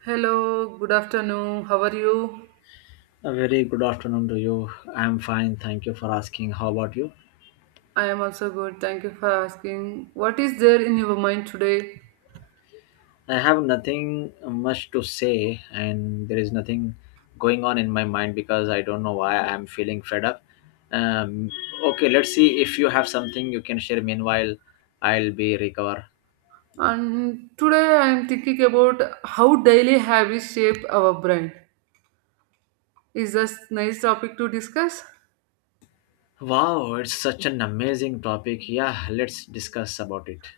Hello, good afternoon. How are you? A very good afternoon to you. I'm fine. Thank you for asking. How about you? I am also good. Thank you for asking. What is there in your mind today? I have nothing much to say, and there is nothing going on in my mind because I don't know why I'm feeling fed up. Um, okay, let's see if you have something you can share. Meanwhile, I'll be recover. And today I am thinking about how daily habits shape our brain. Is this nice topic to discuss? Wow, it's such an amazing topic. Yeah, let's discuss about it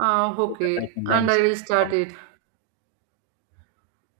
Uh, so that I okay, can and learn I something will start from. it.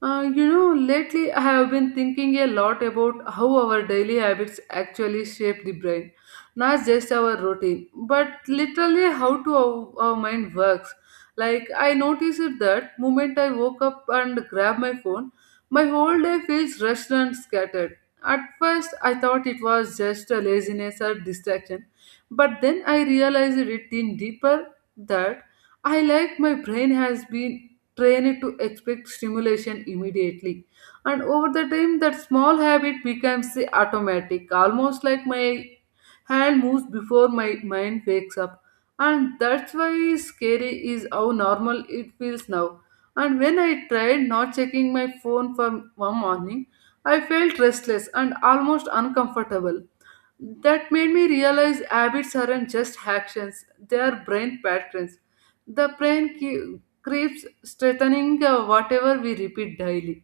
Lately I have been thinking a lot about how our daily habits actually shape the brain, not just our routine, but literally how to our mind works. Like I noticed that moment I woke up and grabbed my phone, my whole day feels rushed and scattered. At first, I thought it was just a laziness or distraction, but then I realized it in deeper that I like my brain has been train it to expect stimulation immediately, and over the time that small habit becomes the automatic, almost like my hand moves before my mind wakes up. And that's why is scary is how normal it feels now. And when I tried not checking my phone for one morning, I felt restless and almost uncomfortable. That made me realize habits aren't just actions, they are brain patterns. The keeps strengthening whatever we repeat daily.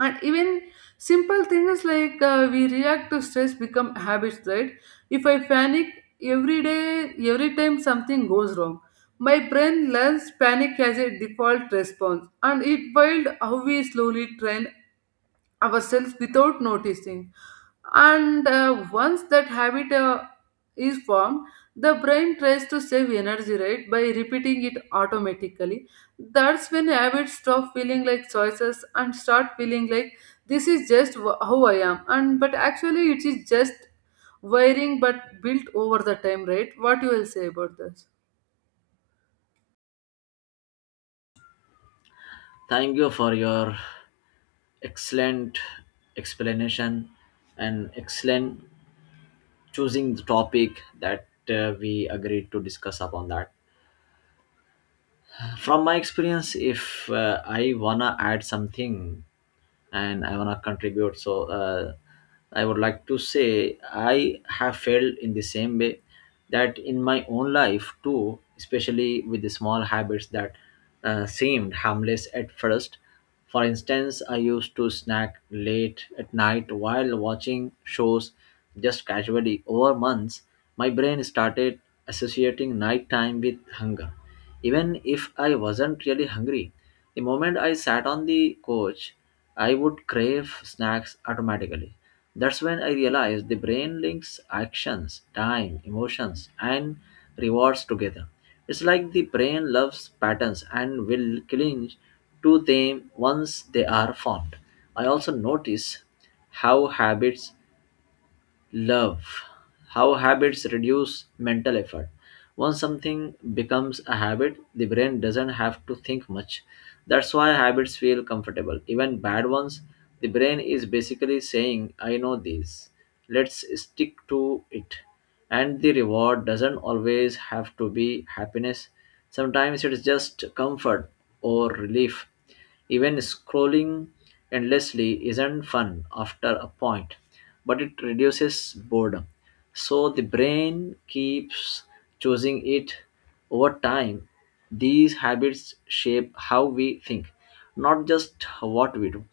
And even simple things like we react to stress become habits, right? If I panic every day, every time something goes wrong, my brain learns panic as a default response, and it wild how we slowly train ourselves without noticing. And once that habit is formed, the brain tries to save energy, right, by repeating it automatically. That's when habits stop feeling like choices and start feeling like this is just how I am. And but actually, it is just wiring but built over the time, right? What you will say about this? Thank you for your excellent explanation and excellent choosing the topic that we agreed to discuss upon that. From my experience, if I wanna add something and I wanna contribute, so I would like to say I have failed in the same way, that in my own life too, especially with the small habits that seemed harmless at first. For instance, I used to snack late at night while watching shows just casually. Over months, my brain started associating nighttime with hunger, even if I wasn't really hungry. The moment I sat on the couch, I would crave snacks automatically. That's when I realized the brain links actions, time, emotions, and rewards together. It's like the brain loves patterns and will cling to them once they are formed. I also notice how habits Love. How habits reduce mental effort. Once something becomes a habit, the brain doesn't have to think much. That's why habits feel comfortable. Even bad ones, the brain is basically saying, I know this. Let's stick to it. And the reward doesn't always have to be happiness. Sometimes it's just comfort or relief. Even scrolling endlessly isn't fun after a point, but it reduces boredom. So the brain keeps choosing it over time. These habits shape how we think, not just what we do.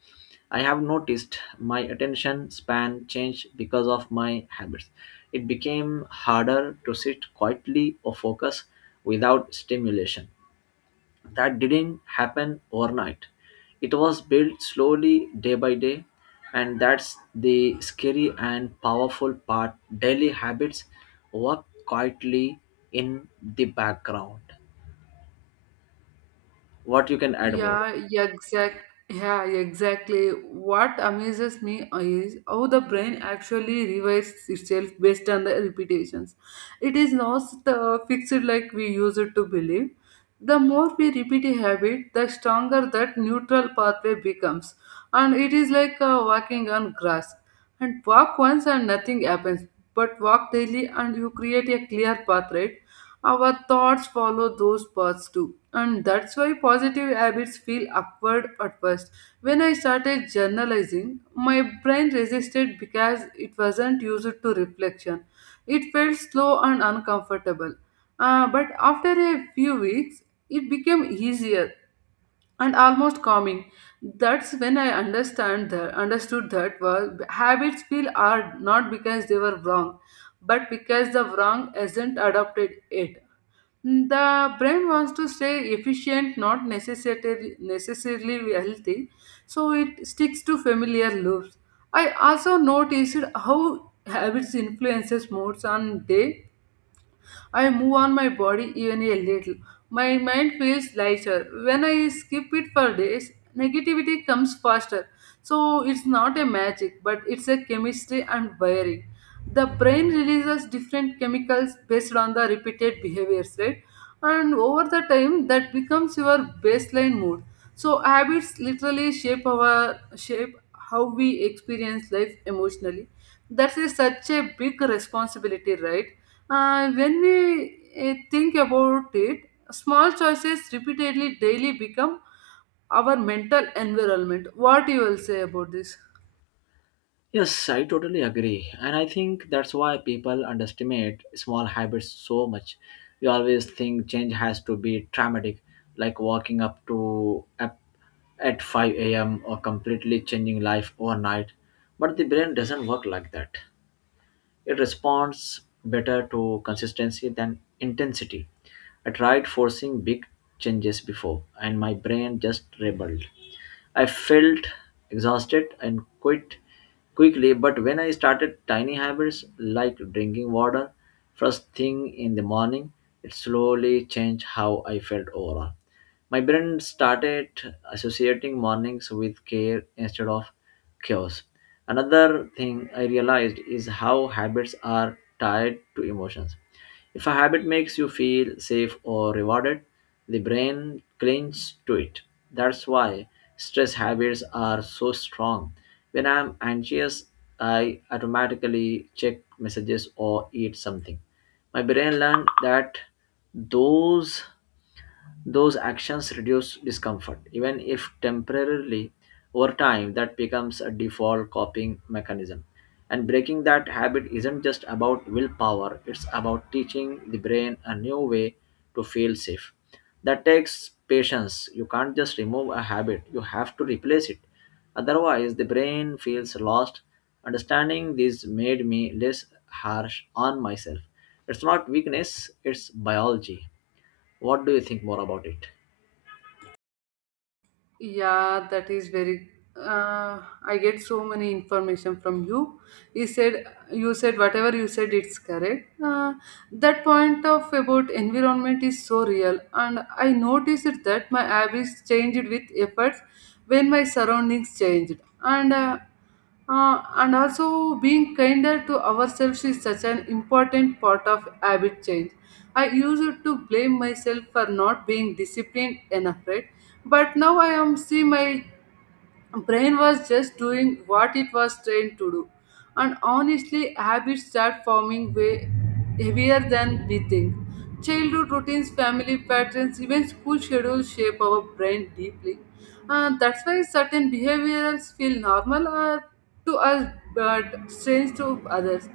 I have noticed my attention span changed because of my habits. It became harder to sit quietly or focus without stimulation. That didn't happen overnight. It was built slowly, day by day, and that's the scary and powerful part. Daily habits work quietly in the background. What you can add more? Yeah, yeah, exact. Yeah, exactly. What amazes me is how the brain actually revises itself based on the repetitions. It is not fixed like we use it to believe. The more we repeat a habit, the stronger that neutral pathway becomes. And it is like walking on grass. And walk once and nothing happens. But walk daily and you create a clear path, right? Our thoughts follow those paths too. And that's why positive habits feel awkward at first. When I started journalizing, my brain resisted because it wasn't used to reflection. It felt slow and uncomfortable. But after a few weeks, it became easier and almost calming. That's when understood that well, habits feel hard not because they were wrong, but because the wrong isn't adopted yet. The brain wants to stay efficient, not necessarily healthy, so it sticks to familiar loops. I also noticed how habits influences moods on day I move on my body even a little. My mind feels lighter. When I skip it for days, negativity comes faster. So it's not a magic, but it's a chemistry and wiring. The brain releases different chemicals based on the repeated behaviors, right? And over the time, that becomes your baseline mood. So habits literally shape our shape how we experience life emotionally. That is such a big responsibility, right? When we think about it, small choices repeatedly daily become our mental environment. What you will say about this? Yes, I totally agree. And I think that's why people underestimate small habits so much. We always think change has to be dramatic, like walking up to up at 5 a.m. or completely changing life overnight. But the brain doesn't work like that. It responds better to consistency than intensity. I tried forcing big changes before, and my brain just rebelled. I felt exhausted and quit quickly, but when I started tiny habits like drinking water first thing in the morning, it slowly changed how I felt overall. My brain started associating mornings with care instead of chaos. Another thing I realized is how habits are tied to emotions. If a habit makes you feel safe or rewarded, the brain clings to it. That's why stress habits are so strong. When I'm anxious, I automatically check messages or eat something. My brain learned that those those actions reduce discomfort, even if temporarily. Over time, that becomes a default coping mechanism. And breaking that habit isn't just about willpower, it's about teaching the brain a new way to feel safe. That takes patience. You can't just remove a habit, you have to replace it. Otherwise, the brain feels lost. Understanding this made me less harsh on myself. It's not weakness, it's biology. What do you think more about it? Yeah, that is very. Uh, I get so many information from you. You said you said whatever you said, it's correct. That point of about environment is so real, and I noticed that my habits changed with efforts when my surroundings changed, and uh, and also being kinder to ourselves is such an important part of habit change. I used to blame myself for not being disciplined enough, right? But now I am see my brain was just doing what it was trained to do. And honestly, habits start forming way heavier than we think. Childhood routines, family patterns, even school schedules shape our brain deeply. And that's why certain behaviors feel normal or to us but strange to others.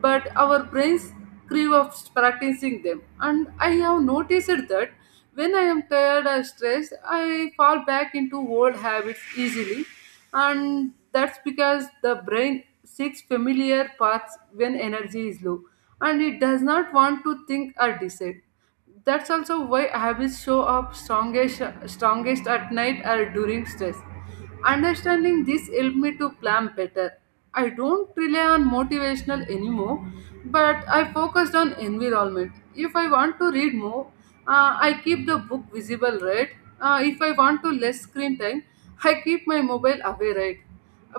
But our brains crave of practicing them. And I have noticed that when I am tired or stressed, I fall back into old habits easily. And that's because the brain seeks familiar paths when energy is low, and it does not want to think or decide. That's also why habits show up strongest at night or during stress. Understanding this helped me to plan better. I don't rely on motivational anymore, but I focused on environment. If I want to read more, I keep the book visible, right? If I want to less screen time, I keep my mobile away, right?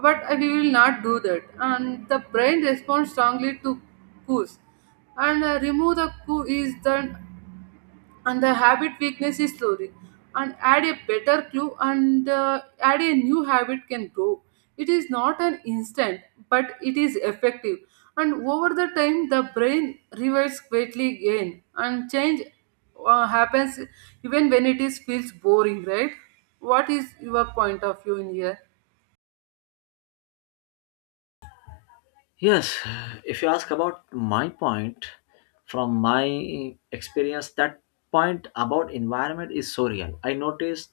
But I will not do that. And the brain responds strongly to cues, and remove the coup is done, and the habit weakness is slowly, and add a better clue, and add a new habit can grow. It is not an instant, but it is effective, and over the time the brain reverts greatly again and change happens even when it is feels boring, right? What is your point of view in here? Yes, if you ask about my point, from my experience, that point about environment is so real. I noticed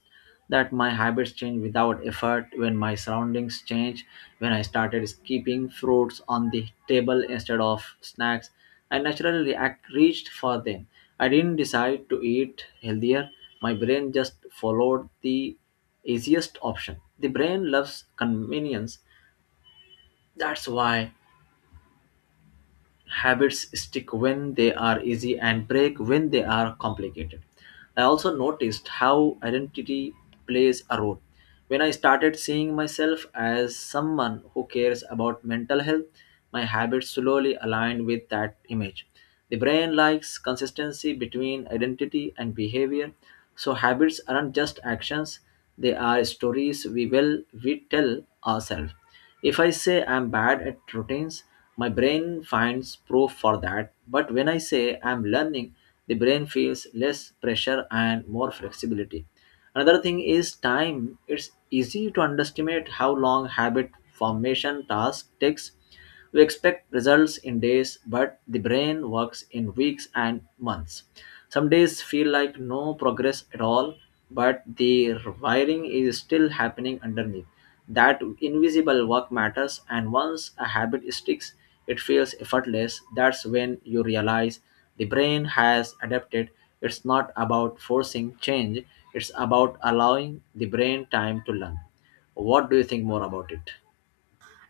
that my habits change without effort when my surroundings change, when I started keeping fruits on the table instead of snacks, I naturally reached for them. I didn't decide to eat healthier, my brain just followed the easiest option. The brain loves convenience. That's why habits stick when they are easy and break when they are complicated. I also noticed how identity plays a role. When I started seeing myself as someone who cares about mental health, my habits slowly aligned with that image. The brain likes consistency between identity and behavior, so habits aren't just actions, they are stories we tell ourselves. If I say I'm bad at routines, my brain finds proof for that. But when I say I'm learning, the brain feels less pressure and more flexibility. Another thing is time. It's easy to underestimate how long habit formation task takes. We expect results in days, but the brain works in weeks and months. Some days feel like no progress at all, but the wiring is still happening underneath. That invisible work matters, and once a habit sticks, it feels effortless. That's when you realize the brain has adapted. It's not about forcing change, it's about allowing the brain time to learn. What do you think more about it?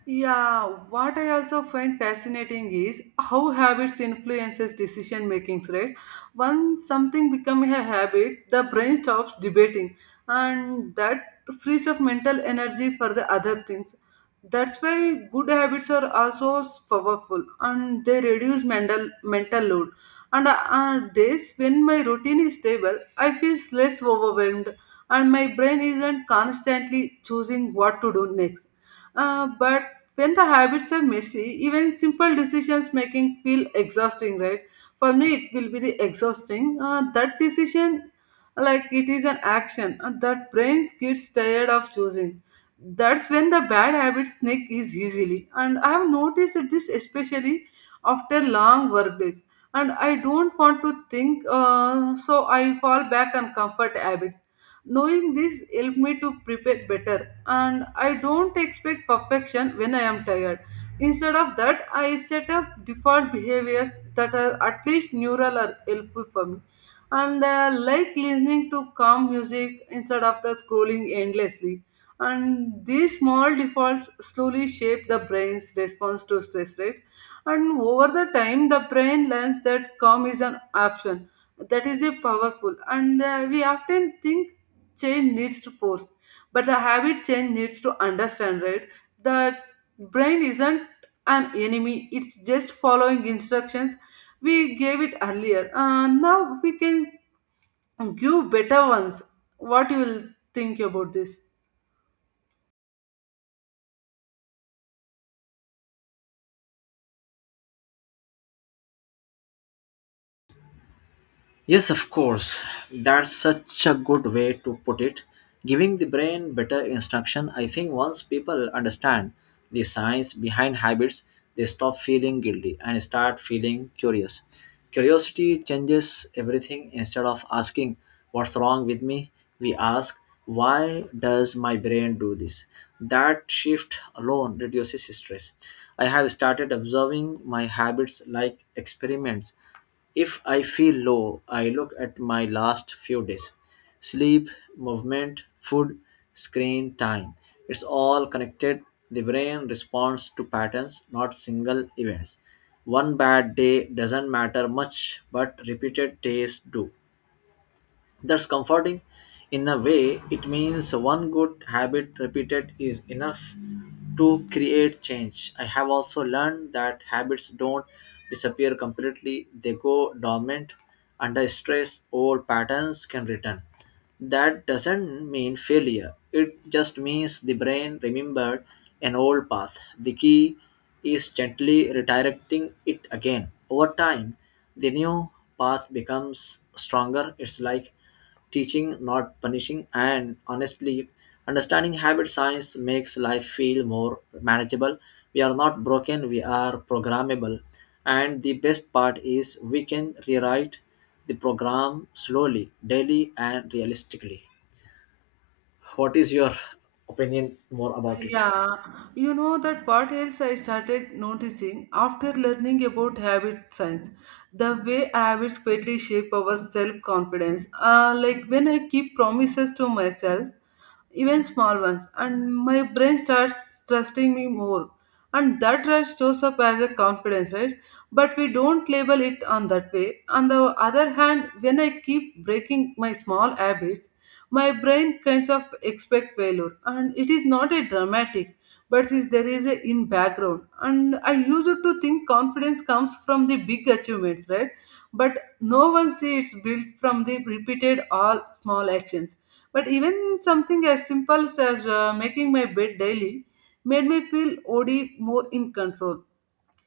Yeah, what I also find fascinating is how habits influences decision makings, right? Once something becomes a habit, the brain stops debating, and that frees up mental energy for the other things. That's why good habits are also powerful and they reduce mental load. When my routine is stable, I feel less overwhelmed and my brain isn't constantly choosing what to do next, but when the habits are messy, even simple decisions making feel exhausting, right? For me, it will be the exhausting. That decision, like it is an action, and that brain gets tired of choosing. That's when the bad habits sneak is easily, and I have noticed this especially after long work days. And I don't want to think, so I fall back on comfort habits. Knowing this helped me to prepare better, and I don't expect perfection when I am tired. Instead of that, I set up default behaviors that are at least neural or helpful for me. And Like listening to calm music instead of the scrolling endlessly. And these small defaults slowly shape the brain's response to stress, right? And over the time, the brain learns that calm is an option. That is a powerful, and we often think change needs to force, but the habit change needs to understand, right? That brain isn't an enemy, it's just following instructions we gave it earlier. Now we can give better ones. What you will think about this? Yes, of course. That's such a good way to put it. Giving the brain better instruction, I think once people understand the science behind habits, they stop feeling guilty and start feeling curious. Curiosity changes everything. Instead of asking, what's wrong with me? We ask, why does my brain do this? That shift alone reduces stress. I have started observing my habits like experiments. If I feel low, I look at my last few days: sleep, movement, food, screen time. It's all connected. The brain responds to patterns, not single events. One bad day doesn't matter much, but repeated days do. That's comforting. In a way, it means one good habit repeated is enough to create change. I have also learned that habits don't disappear completely, they go dormant. Under stress, old patterns can return. That doesn't mean failure. It just means the brain remembered an old path. The key is gently redirecting it again. Over time, the new path becomes stronger. It's like teaching, not punishing. And honestly, understanding habit science makes life feel more manageable. We are not broken, we are programmable. And the best part is we can rewrite the program slowly, daily, and realistically. What is your opinion more about it? Yeah, you know that what else I started noticing after learning about habit science: the way habits greatly shape our self confidence. Like when I keep promises to myself, even small ones, and my brain starts trusting me more. And that trust shows up as a confidence, right? But we don't label it on that way. On the other hand, when I keep breaking my small habits, my brain kinds of expect failure, and it is not a dramatic, but is there is a in background. And I used to think confidence comes from the big achievements, right? But no one sees it's built from the repeated all small actions, but even something as simple as making my bed daily made me feel OD more in control.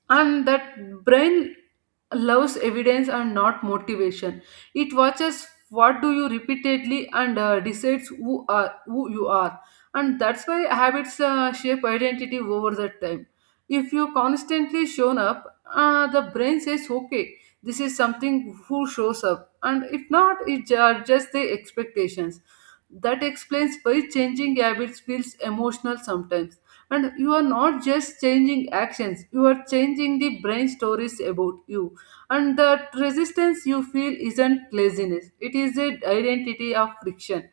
And that brain loves evidence and not motivation. It watches what do you repeatedly, and decides who are who you are. And that's why habits shape identity over the time. If you constantly shown up, the brain says okay, this is something who shows up, and if not, it just the expectations. That explains why changing habits feels emotional sometimes, and you are not just changing actions, you are changing the brain stories about you. And that resistance you feel isn't laziness, it is an identity of friction.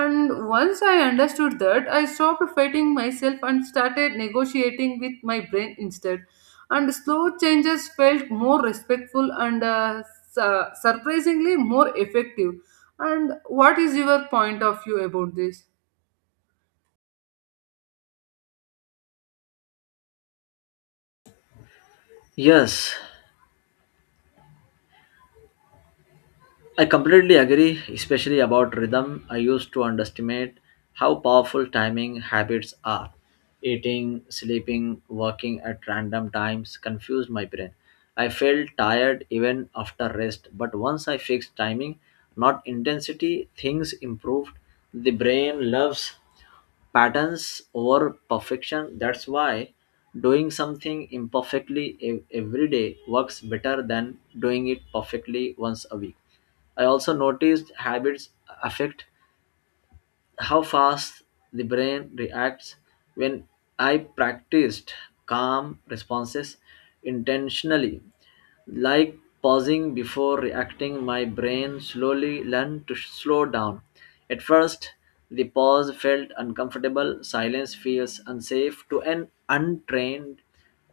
And once I understood that, I stopped fighting myself and started negotiating with my brain instead, and slow changes felt more respectful and surprisingly more effective. And what is your point of view about this? Yes, I completely agree, especially about rhythm. I used to underestimate how powerful timing habits are. Eating, sleeping, working at random times confused my brain. I felt tired even after rest, but once I fixed timing, not intensity, things improved. The brain loves patterns over perfection. That's why doing something imperfectly every day works better than doing it perfectly once a week. I also noticed habits affect how fast the brain reacts when I practiced calm responses intentionally. Like pausing before reacting, my brain slowly learned to slow down. At first, the pause felt uncomfortable, silence feels unsafe to an untrained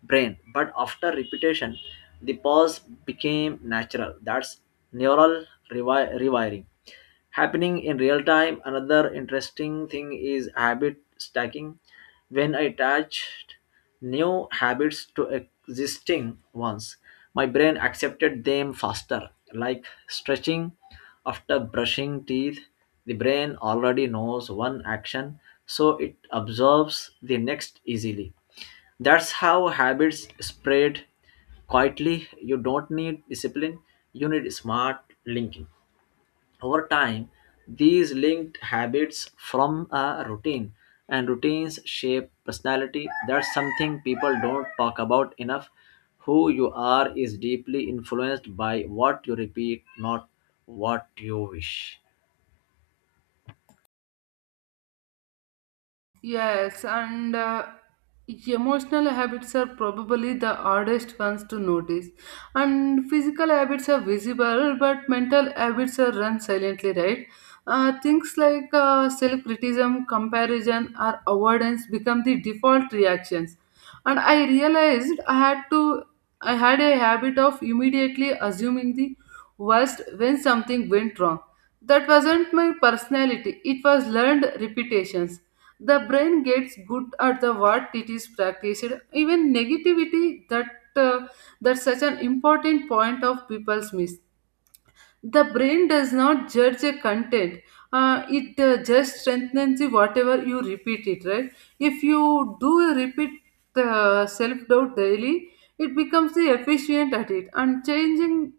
brain. But after repetition, the pause became natural. That's neural rewiring happening in real time. Another interesting thing is habit stacking. When I attached new habits to existing ones, my brain accepted them faster, like stretching after brushing teeth. The brain already knows one action, so it absorbs the next easily. That's how habits spread quietly. You don't need discipline, you need smart linking. Over time, these linked habits from a routine, and routines shape personality. That's something people don't talk about enough. Who you are is deeply influenced by what you repeat, not what you wish. Yes, and emotional habits are probably the hardest ones to notice. And physical habits are visible, but mental habits are run silently, right? Things like self criticism, comparison, or avoidance become the default reactions. And I realized I had a habit of immediately assuming the worst when something went wrong. That wasn't my personality, it was learned repetitions. The brain gets good at the what it is practiced, even negativity that uh, that's such an important point of people's miss. The brain does not judge a content, it just strengthens the whatever you repeat it, right? If you do repeat the self-doubt daily, it becomes the efficient at it, and changing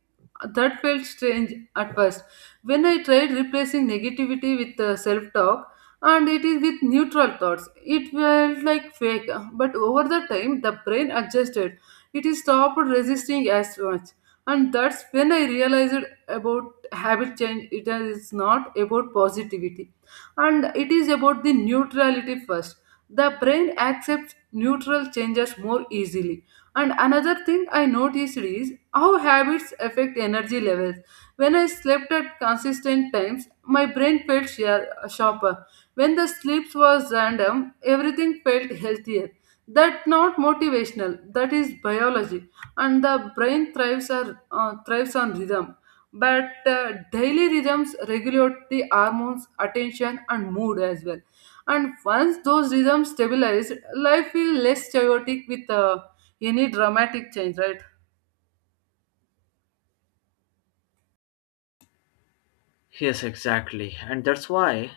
that felt strange at first. When I tried replacing negativity with self-talk, and it is with neutral thoughts, it felt like fake, but over the time the brain adjusted. It is stopped resisting as much, and that's when I realized about habit change. It is not about positivity, and it is about the neutrality first. The brain accepts neutral changes more easily. And another thing I noticed is how habits affect energy levels. When I slept at consistent times, my brain felt sharper. When the sleep was random, everything felt healthier. That not motivational, that is biology. And the brain thrives on rhythm. But daily rhythms regulate the hormones, attention and mood as well. And once those rhythms stabilize, life will less chaotic with any dramatic change, right? Yes, exactly, and that's why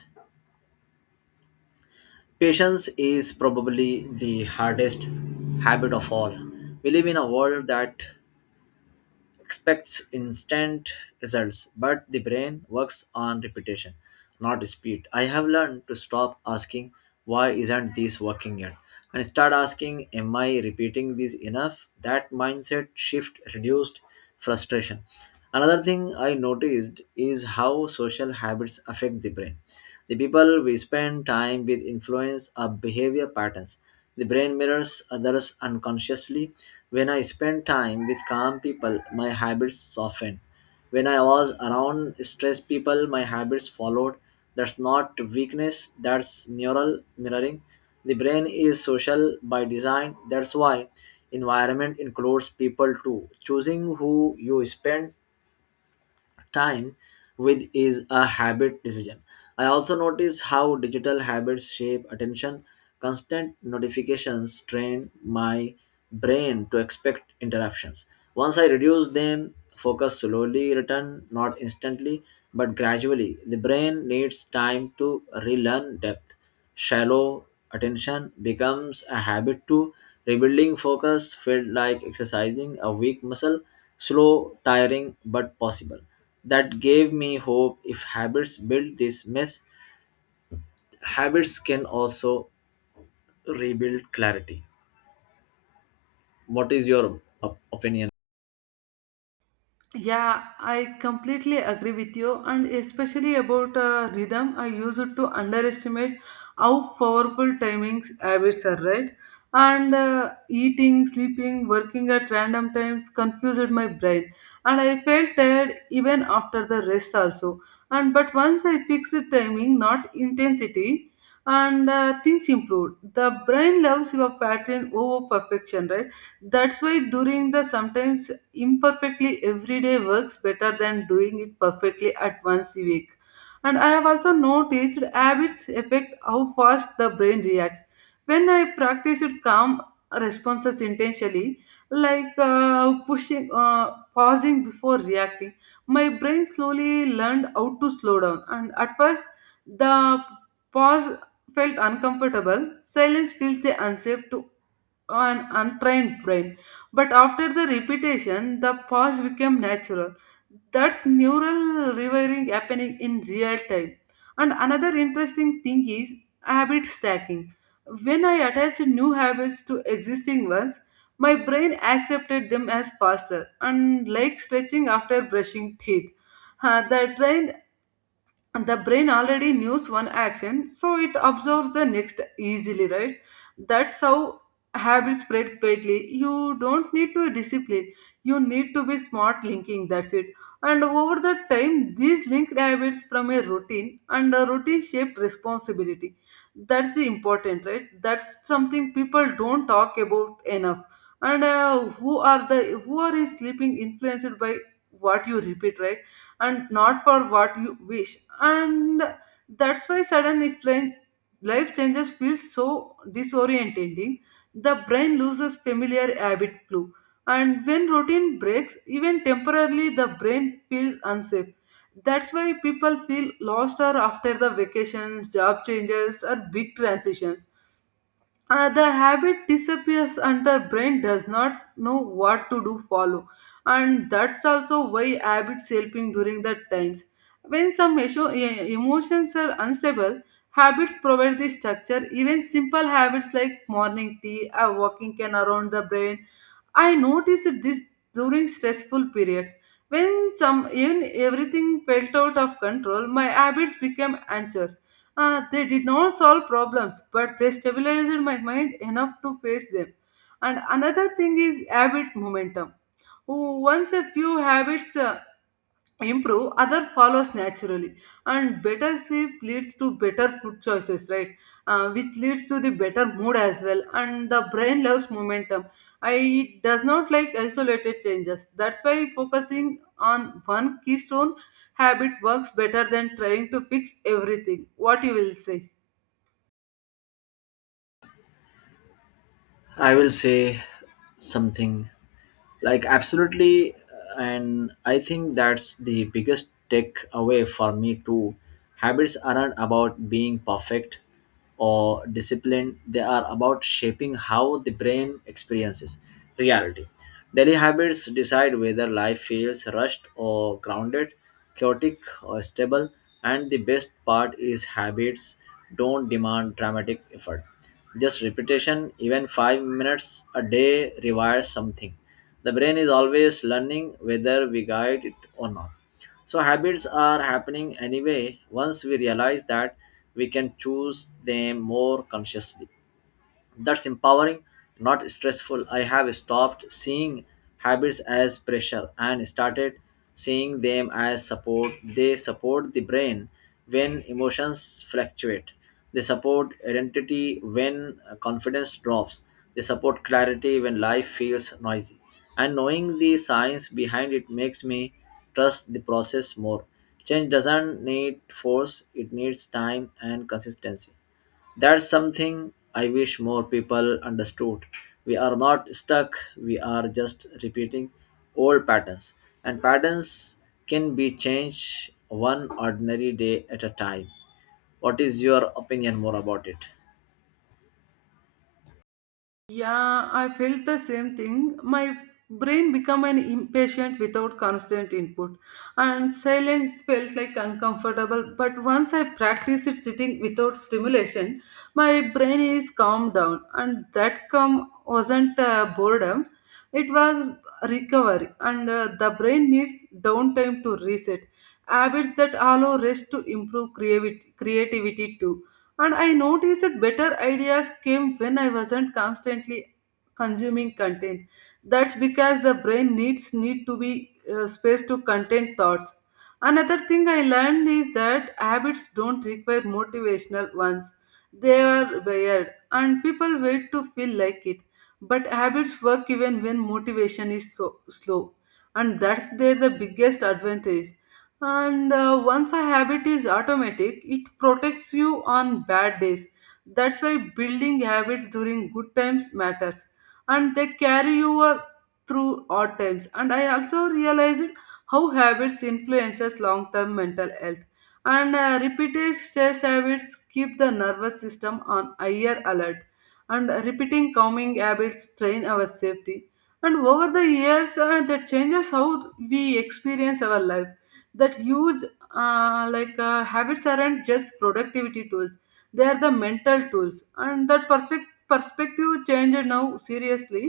patience is probably the hardest habit of all. We live in a world that expects instant results, but the brain works on repetition, not speed. I have learned to stop asking, why isn't this working yet? And start asking, am I repeating this enough? That mindset shift reduced frustration. Another thing I noticed is how social habits affect the brain. The people we spend time with influence our behavior patterns. The brain mirrors others unconsciously. When I spend time with calm people, my habits soften. When I was around stressed people, my habits followed. That's not weakness, that's neural mirroring. The brain is social by design. That's why environment includes people too. Choosing who you spend time with is a habit decision. I also notice how digital habits shape attention. Constant notifications train my brain to expect interruptions. Once I reduce them, focus slowly return, not instantly, but gradually. The brain needs time to relearn depth. Shallow attention becomes a habit too. Rebuilding focus felt like exercising a weak muscle, slow, tiring, but possible. That gave me hope. If habits build this mess, habits can also rebuild clarity. What is your opinion? Yeah, I completely agree with you, and especially about rhythm. I use it to underestimate how powerful timings habits are, right? And eating, sleeping, working at random times confused my brain, and I felt tired even after the rest also. And but once I fixed timing, not intensity, and things improved. The brain loves your pattern over perfection, right? That's why during the sometimes imperfectly every day works better than doing it perfectly at once a week. And I have also noticed habits affect how fast the brain reacts. When I practice it calm responses intentionally, like pausing before reacting, my brain slowly learned how to slow down. And at first, the pause felt uncomfortable. Silence feels the unsafe to an untrained brain. But after the repetition, the pause became natural. That neural rewiring happening in real time. And another interesting thing is habit stacking. When I attached new habits to existing ones, my brain accepted them as faster, and like stretching after brushing teeth. The train and the brain already knows one action, so it observes the next easily, right? That's how habits spread quickly. You don't need to discipline, you need to be smart linking, that's it. And over the time these linked habits from a routine, and a routine shaped responsibility. That's the important, right? That's something people don't talk about enough. And who are the who are is sleeping influenced by what you repeat, right? And not for what you wish. And that's why life changes feels so disorientating. The brain loses familiar habit clue, and when routine breaks even temporarily, the brain feels unsafe. That's why people feel lost or after the vacations, job changes or big transitions. The habit disappears and the brain does not know what to do follow. And that's also why habits helping during the times when emotions are unstable. Habits provide the structure. Even simple habits like morning tea or walking can around the brain. I noticed this during stressful periods. When some when everything felt out of control, my habits became anxious. They did not solve problems, but they stabilized my mind enough to face them. And another thing is habit momentum. Once a few habits improve, other follows naturally, and better sleep leads to better food choices, right? Which leads to the better mood as well, and the brain loves momentum. It does not like isolated changes. That's why focusing on one keystone habit works better than trying to fix everything. What you will say? I will say something like, absolutely. And I think that's the biggest takeaway for me too. Habits aren't about being perfect or disciplined, they are about shaping how the brain experiences reality. Daily habits decide whether life feels rushed or grounded, chaotic or stable. And the best part is, habits don't demand dramatic effort, just repetition. Even 5 minutes a day requires something. The brain is always learning, whether we guide it or not. So habits are happening anyway. Once we realize that, we can choose them more consciously. That's empowering, not stressful. I have stopped seeing habits as pressure and started seeing them as support. They support the brain when emotions fluctuate. They support identity when confidence drops. They support clarity when life feels noisy. And knowing the science behind it makes me trust the process more. Change doesn't need force, it needs time and consistency. That's something I wish more people understood. We are not stuck, we are just repeating old patterns. And patterns can be changed one ordinary day at a time. What is your opinion more about it? Yeah, I felt the same thing. My brain became an impatient without constant input, and silent felt like uncomfortable. But once I practiced it sitting without stimulation, my brain is calmed down, and that calm wasn't boredom; it was recovery. And the brain needs downtime to reset. Habits that allow rest to improve creativity, creativity too. And I noticed that better ideas came when I wasn't constantly consuming content. That's because the brain needs need to be space to content thoughts. Another thing I learned is that habits don't require motivational ones. They are wired and people wait to feel like it. But habits work even when motivation is so slow. And that's their the biggest advantage. And once a habit is automatic, it protects you on bad days. That's why building habits during good times matters, and they carry you through odd times. And I also realized how habits influences long-term mental health. And repeated stress habits keep the nervous system on higher alert, and repeating calming habits train our safety. And over the years, that changes how we experience our life. That huge. Habits aren't just productivity tools, they are the mental tools. And that perspective change now seriously.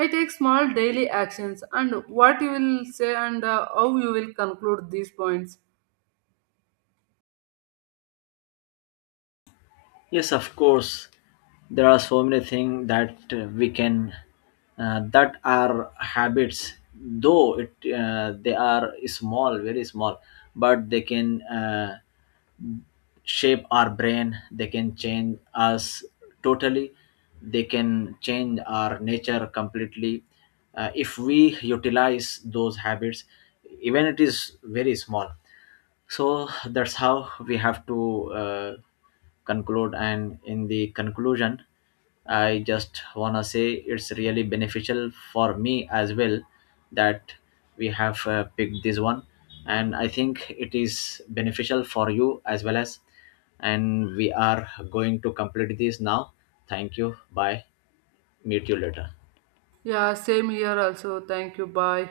I take small daily actions. And what you will say, and how you will conclude these points? Yes, of course. There are so many things that that are habits, though it they are small, very small, but they can. Shape our brain. They can change us totally, they can change our nature completely, if we utilize those habits, even it is very small. So that's how we have to conclude. And in the conclusion, I just wanna say it's really beneficial for me as well, that we have picked this one, and I think it is beneficial for you as well as. And we are going to complete this now. Thank you. Bye. Meet you later. Yeah, same here also. Thank you, bye.